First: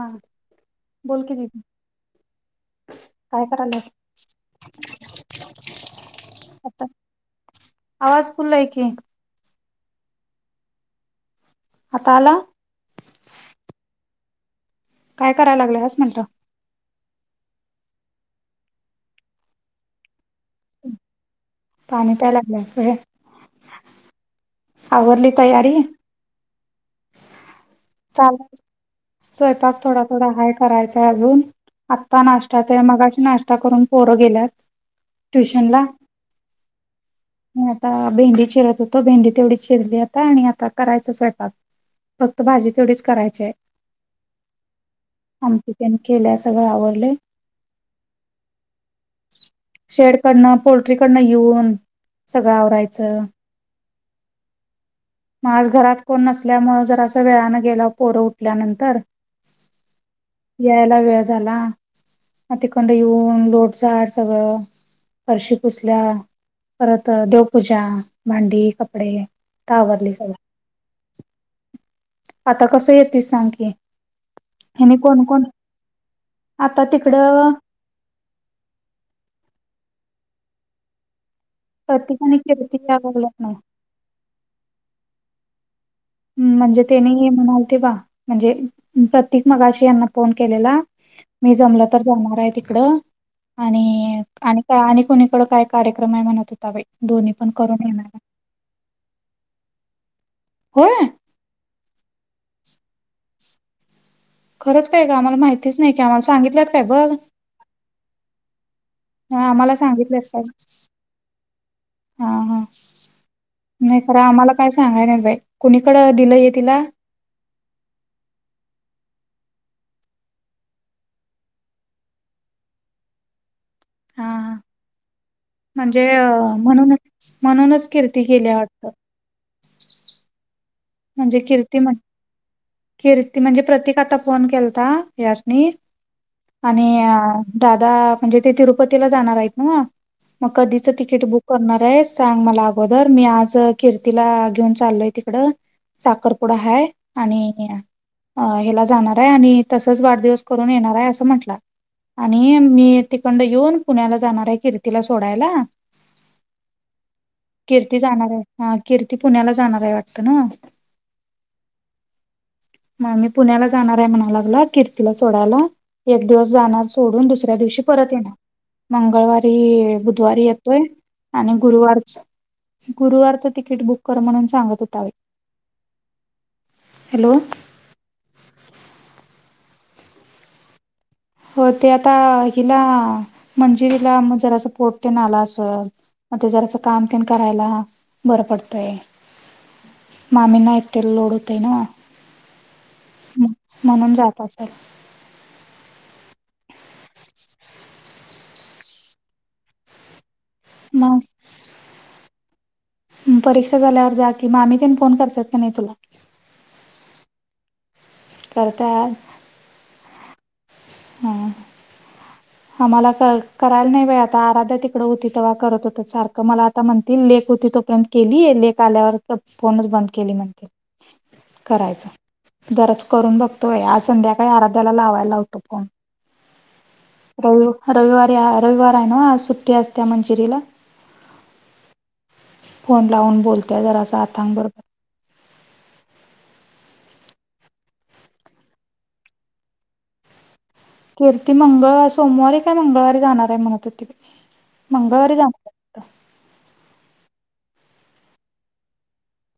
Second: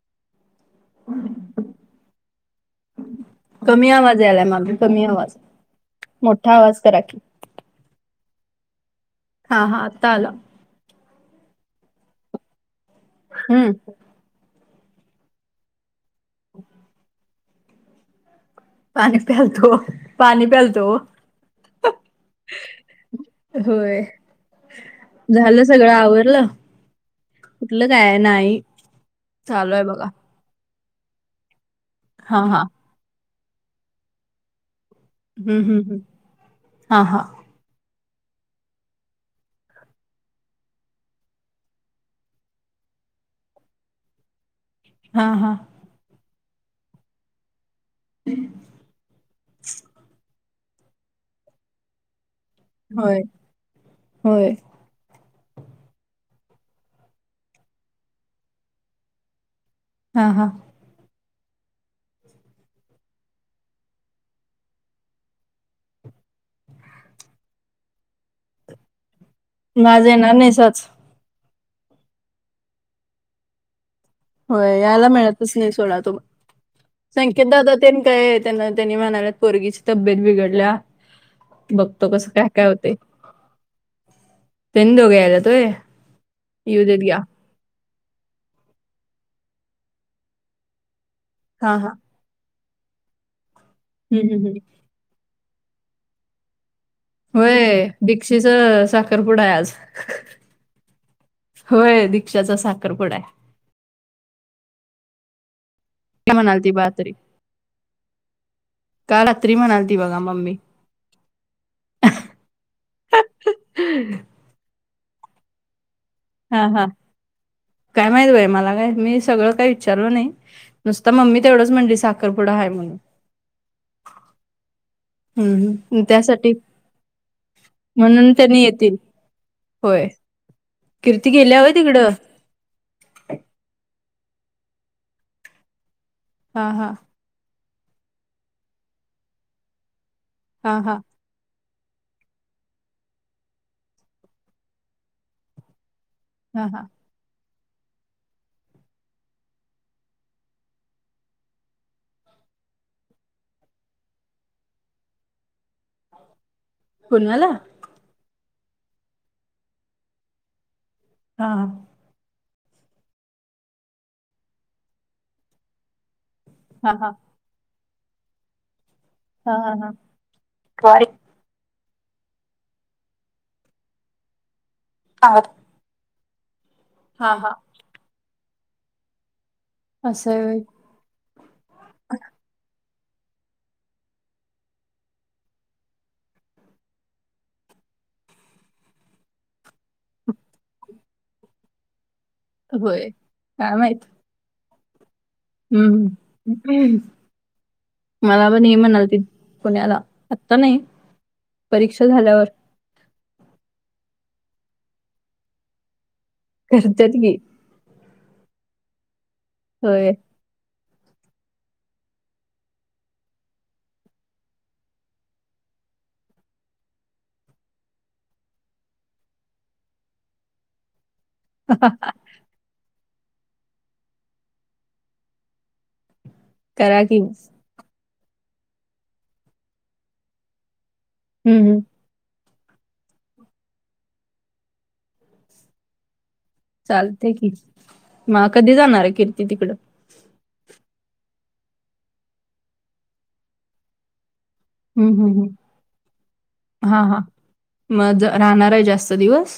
हा बोल क ददी कमी आवाज यालाय माझ कमी आवाज आहे. मोठा आवाज आता करा क आवाज फुलल ऐके. हा हा आता आला. आताला हम्म. काय कराय लागलं हस म्हण. पाणी प्यालतो पाणी प्यालतो. पाणी प्यायलागे. होय झालं तयारी सगळं आवरलं. कुठलं काय चाल नाही चालू आहे बघा. करायचं अजून आता हा नाश्ता हा ते मग अ नाश्ता करून पोरं गेल्यात. हम्म ट्युशन हम्म ला हम्म. हा हा म आता भेंडी चिरत होतो भेंडी तेवढी चिरली आता आणि आता करायचं स्वयंपाक फक्त भाजी तेवढीच करायची आहे हा हा [unintelligible] आमची केल्या सगळं आवडले. [unintelligible] [unintelligible] शेडकडनं पोल्ट्रीकडनं येऊन सगळं आवरायचं. होय होय. माज घरात कोण नसल्यामुळ जर असं वेळनें गेलं पोरं उठल्यानंतर हा हा. यायला वेळ झाला म तिकंड येऊन लोट झाड सगळं फरशी पुसल्या परत देवपूजा, भांडी, कपडे माझ आवरलय सगळं येणार नाही सच आता कसं येेतीस सांग की. होय ह्यांनी यायला कोण कोण मिळतच नाही सोडा तुम्हा आता तिकडं संकेतदादा त्यांनी काय त्यां त्यांनी म्हणाल्यात पोरगीची तब्येत बिघडल्या बघतो प्रतीक कसं आणि काय काय कीर्ती होतय. यायला लागल्यात नव्ह त्यांनी दोघे आल्यात होय. हम्म म्हणजे तेनी म्हणाल ते बा म्हणजे प्रतीक मगाशी यांना फोन केलेला मी हा जमल हा तर जाणार आहे इकड हम्म आणि हम्म हम्म. आणि काय आणि कोणीकड काय कार्यक्रम आहे म्हणत होता. दोन्ही पण करून होय येणार दी्क्षिच साखरपुडा आहे आज. होय. होय दीक्षाचा साखरपुडा आहे. खरच काय ग आम्हांला माहितीच नाही की आम्हांला काय म्हणाल सांगितल्यात ती काय बघ. बातरी काल हां रात्री आम्हाला म्हणाल ती बघा सांगितल्यात काल मम्मी हां हां हा नाही खरं आम्हांला काय सांगाय नाहीत बाई कुणीकड दिलंय तिला? हा काय माहीत बाई मला काय मी सगळं काही विचारलो नाही. नुसतं मम्मी तेवढच म्हणली साखरपुडा आहे म्हणून हा हा हम्म म्हणजे त्यासाठी अं, म्हणूनच म्हणूनच कीर्ती म्हणून गेल्या त्यांनी वाटतं येतील. होय. म्हणजे गेल्या होय कीर्ती म्हण तिकडं कीर्ती म्हणजे प्रतीक आता फोन केलता ह्यासनी हा आणि हा दादा म्हणजे ते तिरुपतीला जाणार आहेत नव मग हा कधीचं हा तिकीट बुक करणार आहे सांग मला अगोदर मी आज कीर्तीला घेऊन चालोय तिकड साखर पुडा हा हा हाय. आणि हेला जाणार आहे आणि तसच वाढदिवस करून येणार आहे असं म्हंटला. आणि मी तिकंड येऊन पुण्याला जाणार आहे कीर्तीला सोडायला. [inaudible] पुण्याला कीर्ती जाणार आहे हां कीर्ती पुण्याला जाणार आहे वाटतं नव हां. मामी पुण्याला जाणार आहे म्हणा लागला कीर्तीला सोडायला एक दिवस जाणार हा हा सोडून दुस दुसऱ्या दिवशी परत येणार हा हा हा मंगळवारी, बुधवारी येतोय. वारी. आणि गुरुवारच- गुरुवारचं तिकीट बुक कर म्हणून सांगत होता बाई. हां. हॅलो अस हाय होय. होय ते आता हिला मंजिरीला म जरास पोट तेन आल असल. म ते जरास काम तेन करायला बरं पडतंय. मामीना एकटीला लोड होतय नव होय काय माहित म्हणून जात असल. हम्म हम्म मला पण ते म्हणालतीत पुण्याला आत्ता नाही मग परीक्षा झाल्यावर परीक्षा झाल्यावर जा की मामी तेन फोन करत्यात की नाही तुला? करत्यात कि. करत्यात होय. हम आम्हांला काय करायला नाही बाई आता आराध्या तिकडं होती तेव्हा करत होतीत सारखं मला आता म्हणतील लेक होती तोपर्यंत केली, लेक आल्यावर फोनच बंद केली म्हणते. करायचं.. जराच करून बघतोय आज संध्याकाळी आराध्याला लावायला होतो फोन. तरा. रवि रविवारी रविवार आहे ना आज सुट्टी असते मंजीरीला. हम् हम. फोन लावून बोलत जराच हातांगबरोबर. चालतेय की मग कधी जाणार आहे कीर्ती तिकडं. कीर्ती मंगळ सोमवारी काय मंगळवारी जाणार आहे म्हणत होते.. हम्म हम् हम् हा हा म राहणार आहे जास्त दिवस.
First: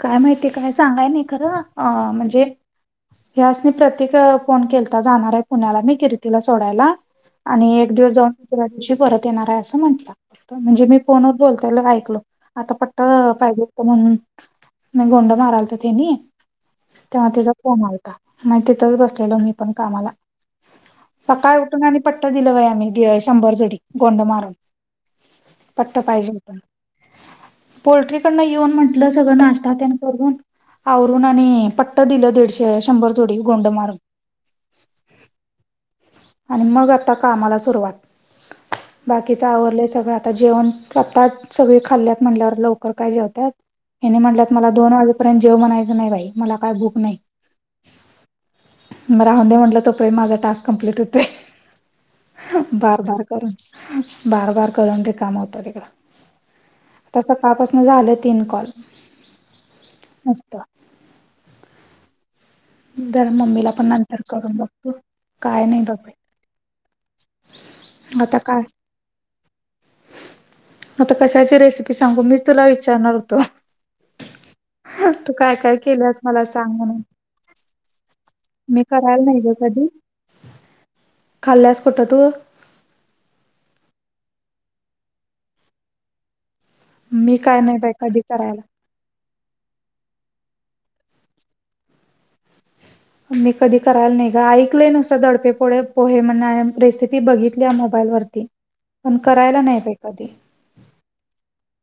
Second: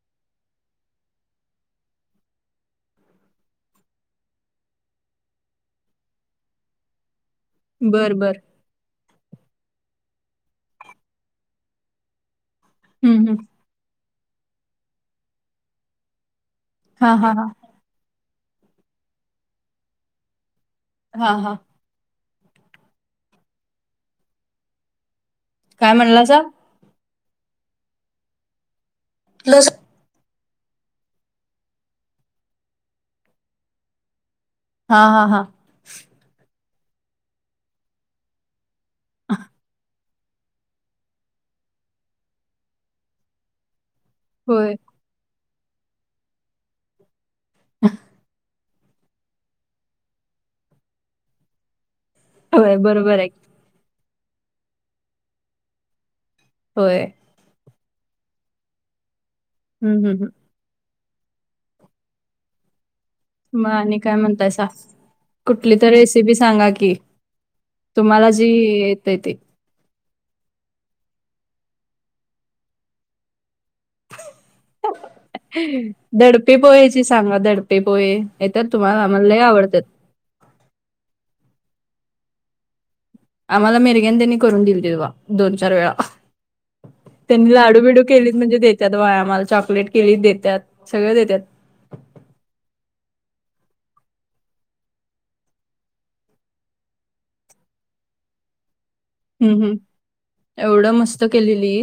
काय माहितीय काय सांगाय नाही खरं अ म्हणजे. ह्यासनी प्रतीक फोन केलता जाणार आहे पुण्याला मी कीर्तीला सोडायला.. आणि एक दिवस बर जाऊन बर दुसऱ्या दिवशी परत येणार आहे असं म्हंटलं म्हणजे मी फोनवर बोलताय ऐकलो.. आता पट्ट हम्म हम्म. पाहिजे म्हणून. म गोंड मारायला तर तेनी हा तेव्हा हा हा तचा फोन... नाही तिथच बसलेलो मी पण कामाला प हा हा काय. आणि पट्टा दिला वय आम्ही शंभर जोडी गोंड मारून. काय पटत म्हणला पाहिजे सा पोल्ट्रीकडन येऊन म्हण. आपलं सगळ नाचतात त्यां. ून आवरून आणि पट्ट दिलं दीडशे शंभर तोडी गोंड मारून. हा हा हा. आणि मग आता कामाला सुरुवात बाकीचे आवरले सगळं आ. आ जेवणताात सगळी खाल्ल्यात म्हल्यावर लवकर काय जेवतात हे म्हण मला होय दोन वाज. पर्यंत जेव म्हणायचं नाही बाई मला काय बुक नाही. राहूनंदे म्हटलं तो पे माझा टास्क कंप्लीट होते. होय बरोबर बारबार आहे करून बारबार करून रे काम होत तिकडं. होय. आता सकाळपासून झालं तीन कॉल. हम् हम् हम. तर. जरा म मम्मीला पण आणि काय नंतर करून म्हणतायस बघतो काय कुठली नाही तर बघ रेसिपी सांगा की. तुम्हाला आता जी काय येत येत. [inaudible] आता कशाची रेसिपी सांगू मी तुला विचारणार होतो. तू काय काय केल्यास मला धडपे सांग म्हणून पोहायची सांगा धडपे. े पोहे तर मी तुम्हाला करायला नाही आमला ग आवडतात. कधी खाल्ल्यास खठ तू. आम्हाला मिेरगन त्यांनी करून दिली ते तेव्हा दोन चार वेळा. मी त्यांनी काय नाही लाडू बाई बिडू कधी केली करायला म्हणजे. त्यात वयामाला चॉकलेट केली देतात सगळे देतात. मी कधी करायला नाही ग ऐकलंय नुसतं दडपेपोळे पोहे म्हण रेसिपी बघितली मोबाईल ववरती. पण करायला हम्म हम्म नाही प कधी. एवढं मस्त केलेली.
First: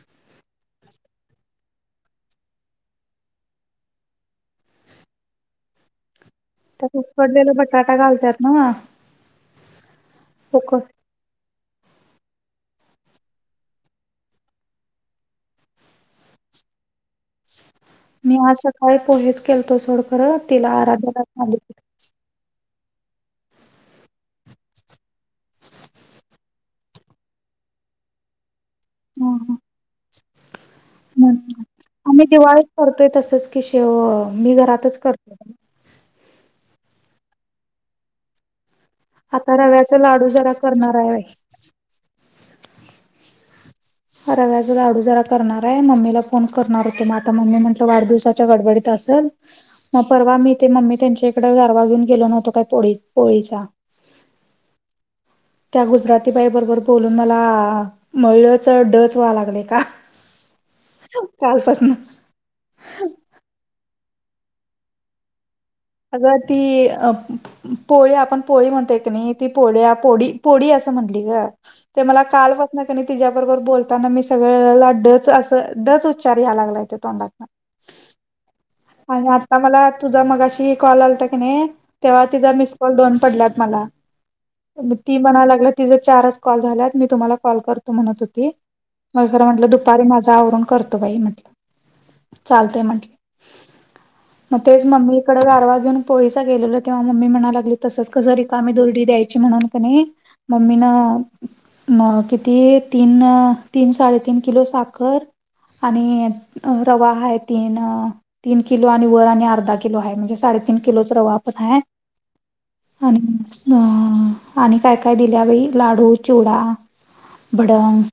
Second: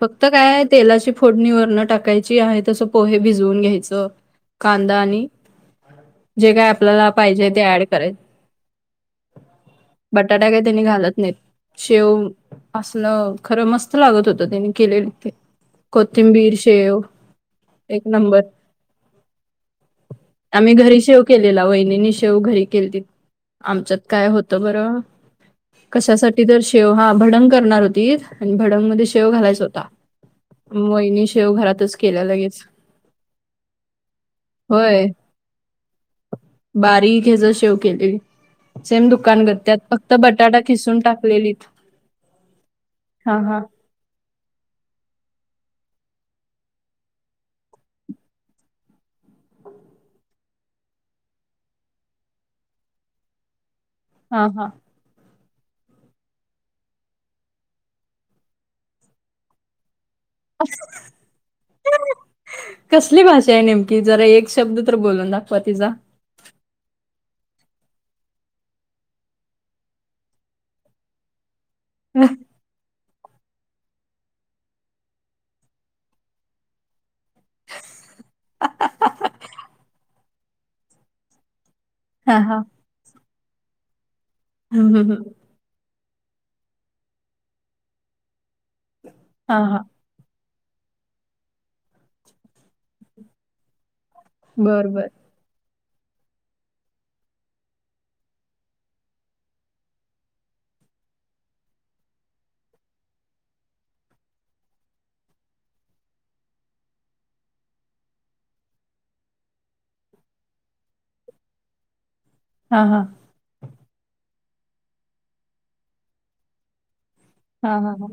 फक्त काय आहे तेलाची फोडणी वरणं टाकायची आहे तसं पोहे भिजवून घ्यायचं. कांदानी. [inaudible] जे काय त्यात आपल्याला पाहिजे उकडलेला ते ऍड बटाटा केल घालतात ना बटाटा हो काय का? त्यांनी घालत. नाही शेव असलं खरं मस्त लागत होत त्यानी केलेलं ते. कोतिंबीर शेव. एक मी नंबर आज सकाळी पोहेेच केलतो सोडख तिला आराध. ेव घरी के आमच्यात काय होत बर कशासाठी. ति तर शेव हां भडंग करणार होतीत आणि भडंगमध्ये शेव घालायचा होता. वहिनी शेव हम्म घरातच केल्या आम्ही लगेच दिवाळीत करतोय तसच की शेव मी घरातच होय करतोय. [inaudible] बारीक हेज शेव केलती सेम आता दुकानगत त्यात रव्याचा फक्त लाडू जरा बटाटा करणार खिसून आहे बाई. हां हां. रव्याज लाडू जरा करणार आहे, मम्मीला फोन करणार होतो मग आता मम्मी म्हटलं वाढदिवसाच्या गडबडीत असल मग परवा मी ते मम्मी त्यांच्या इकड गारवा घेऊन गेलो नव्हतो काय पोळी-पोळीचा. हां हां त्या गुजराती बाई बरोबर बोलून मला मळ ळच डच व्हा लागलय कालपासन कसली भाषा आहे नेमकी जरा एक शब्द तर बोलून दाखवा तिचा अगं ती अ पोळी आपण पोळी म्हणतोय क नाही ती पोळ-पोळी पोडी असं म्हटंली ग. ते मला हा कालपा सन कने तिच्या बरोबर बोलताना मी सगळ्याला डच असं डच उच्चार याला लागलाय ते तोंडात. आणि आता मला तुझा मगाशी कॉल आलाता कने तेव्हा तिझा हा मिस कॉल दोन पडल्यात मला हम्म, हम्म, ती हम्म. म्हणाल्या की तिज चारच कॉल झाल्यात मी तुम्हांला कॉल करतो म्हणत होती. मग खरं हा म्हटलं हा दुपारी माझ आवरून करतो बाई म्हटलं चालतय म्हंटली. म तेच बर बर मम्मी कड गारवा घेऊन पोळीचा गेलेलो तेव्हा मम्मी म्हणा लागली तसच कसं रिकामी दुरडी द्यायची म्हणून कने मम्मी न किती तीन तीन, साडे तीन किलो साखर आणि रवा हाय आहे तीन तीन किलो आणि वर आणि अर्धा किलो आहे म्हणजे साडेतीन किलोच रवा पण आहे. हा हा आणि अ आणि काय काय दिल्या बाई लाडू, चीवडा, हा हा भडंग हा.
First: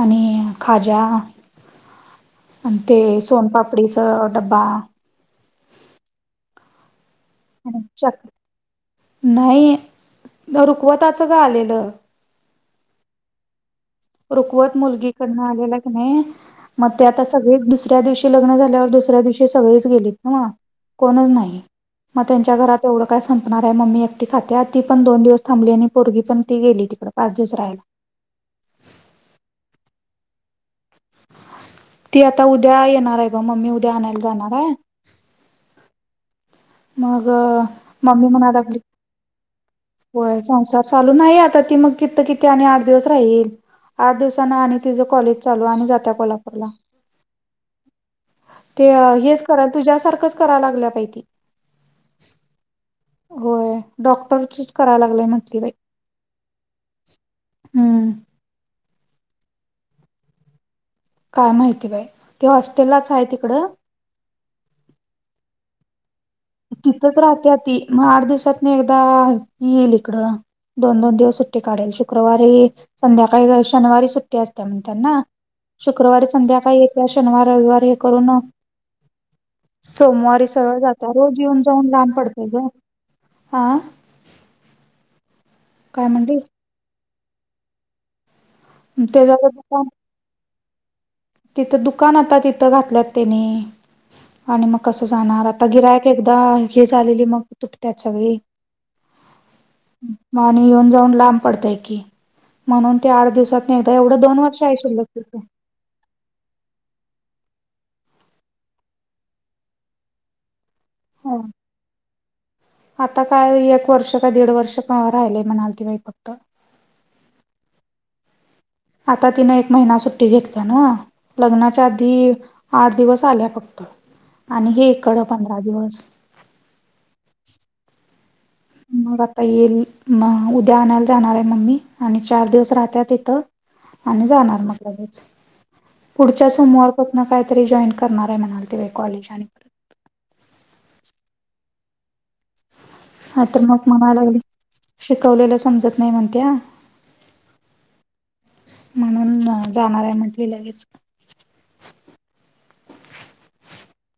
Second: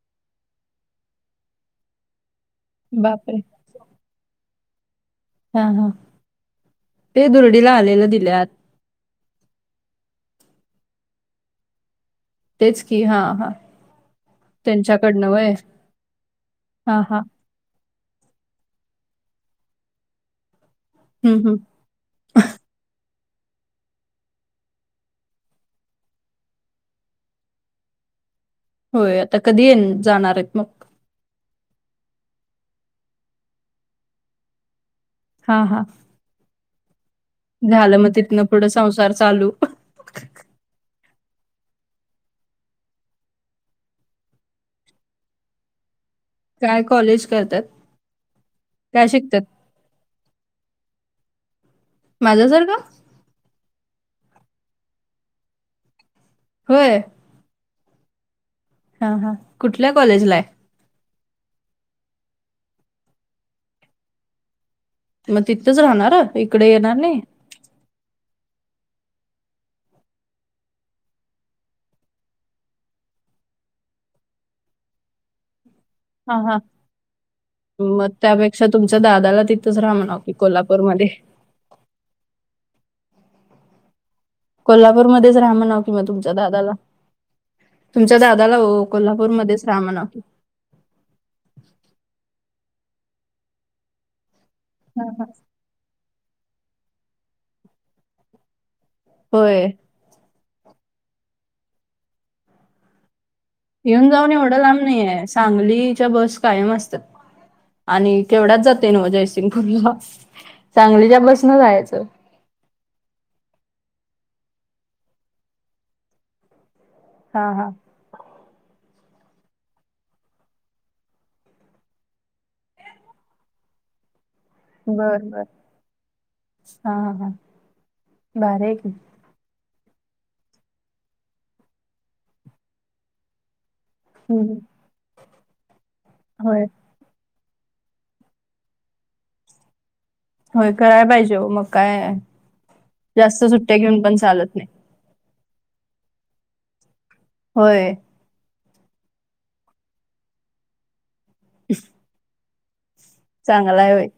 आणि खाजा आणि ते बापरे सोनपापडीचा डब्बा हां हां. चक दिल्यात नाही रुखवताच ग आलेलं. तेच की हां हां. रुकवत मुलगीकडन आलेला की नाही मग हा ते हा आता सग दुसऱ्या दिवशी लग्न झाल्यावर दुसऱ्या दिवशी सगळीच गेलीत नव कोणच हम्म हम्म नाही मग त्यांच्या घरात एवढं काय संपणार आहे. मम्मी एकटी खात्या आ ती पण दोन दिवस थांबली आणि पोरगी पण ती गेली. पाच दिवस राहिला होय आता कधी येन जाणार आहेत मग? ती आता उद्या येणार आहे ब मम्मी उद्या आणायला जाणार आहे. हां हां. मग मग मम्मी तिथनं म्हणा पुढे लागली संसार चालू होय संसार चालू नाही आता ती मग कि किती आणि आठ दिवस राहील. आठ दिवसांन आणि तिचं कॉलेज चालू आणि जात्या का काय कॉलेज करत्यात? ते हेच करा तुझ्यासारखंच कराय लागल्या बाई ती. माझ्यासारखं हो डॉक्टरचच करायल लागल्या म्हटली बाई. होय. हम्म. हां हां. कुठल्या कॉलेज ला आहे? काय माहिती बाई ते हॉस्टेललाच आहे तिकडं म तिथंच राहणार? इकडे येणार तिथंच नाही राहत्या ती. मग आठ दिवसातनं एकदा येईल इकडं. दोन दोन दिवस सुट्टी काढेल. शुक्रवारी संध्याकाळी शनिवारी सुट्टी असत्या म्हण त्यांना. शुक्रवारी हा हा संध्याकाळी येत्या शनिवार, रविवार हे मग करू न - त्यापेक्षा तुमच्या दादाला - तिथंच राहा म्हणावं की सोमवारी सरळ कोल्हापूरमध्ये जात्या. रोज येऊन जाऊन लांब पडतय गं. हा. कोल्हापूरमध्येच राहा म्हणावं कि म काय तुमच्या म्हणली दादाला. तुमच्या दादाला ओ. त्याच कोल्हापूरमध्येच रा दुकान म्हणावं. तिथं दुकान आता तिथं घातल्यात तेनी आणि मग कसं हां, हां. जाणार आ आता गिरायक एकदा हे झालेली मग तुटत्यात सगळी. होय. आणि येऊन जाऊन लांब पडतय की म्हणून ते आठ दिवसात एकदा येऊन जाऊन दोन एवढं वर्ष आहे लांब शिल्लक नाहीये. तिथे सांगलीच्या बस - - कायम असत्या आणि केवढ्याच जातोयं नव्हं जयसिंगपूरला. सांगलीच्या हो बसन जायाचं. आता काय एक वर्ष का दीड वर्ष [unintelligible] राहिलंय म्हणाल ती बाई फक्त हा. हा. आता तिनं एक महिना सुट्टी घेतल्या नव्हं. लग्नाच्या आधी आठ दिवस आल्या फक्त आणि हे इकड बर बर पंधरा दिवस. हा. हा. भारी हाय कि. मग आता येईल म उद्या आणायला जाणार हाय मम्मी आणि चार दिवस राहत्या तथं. आणि हम्म. जाणार मग लगेच पुढच्या होय सोमवार- - पसनं काहीतरी जॉईन करणार हाय म्हणालती बाई कॉलेज आणि परत. होय करायला पाहिजे ओ. मग काय हा जास्त तर सुट्ट्या मग घेऊन म्हणाय पण लागली चालत नाही. शिकवलेलं समजत नाही म्हणत्या. होय. हं. म्हणून जाणार हाय म्हटली लगेच. [unintelligible] चांगलाय बाई.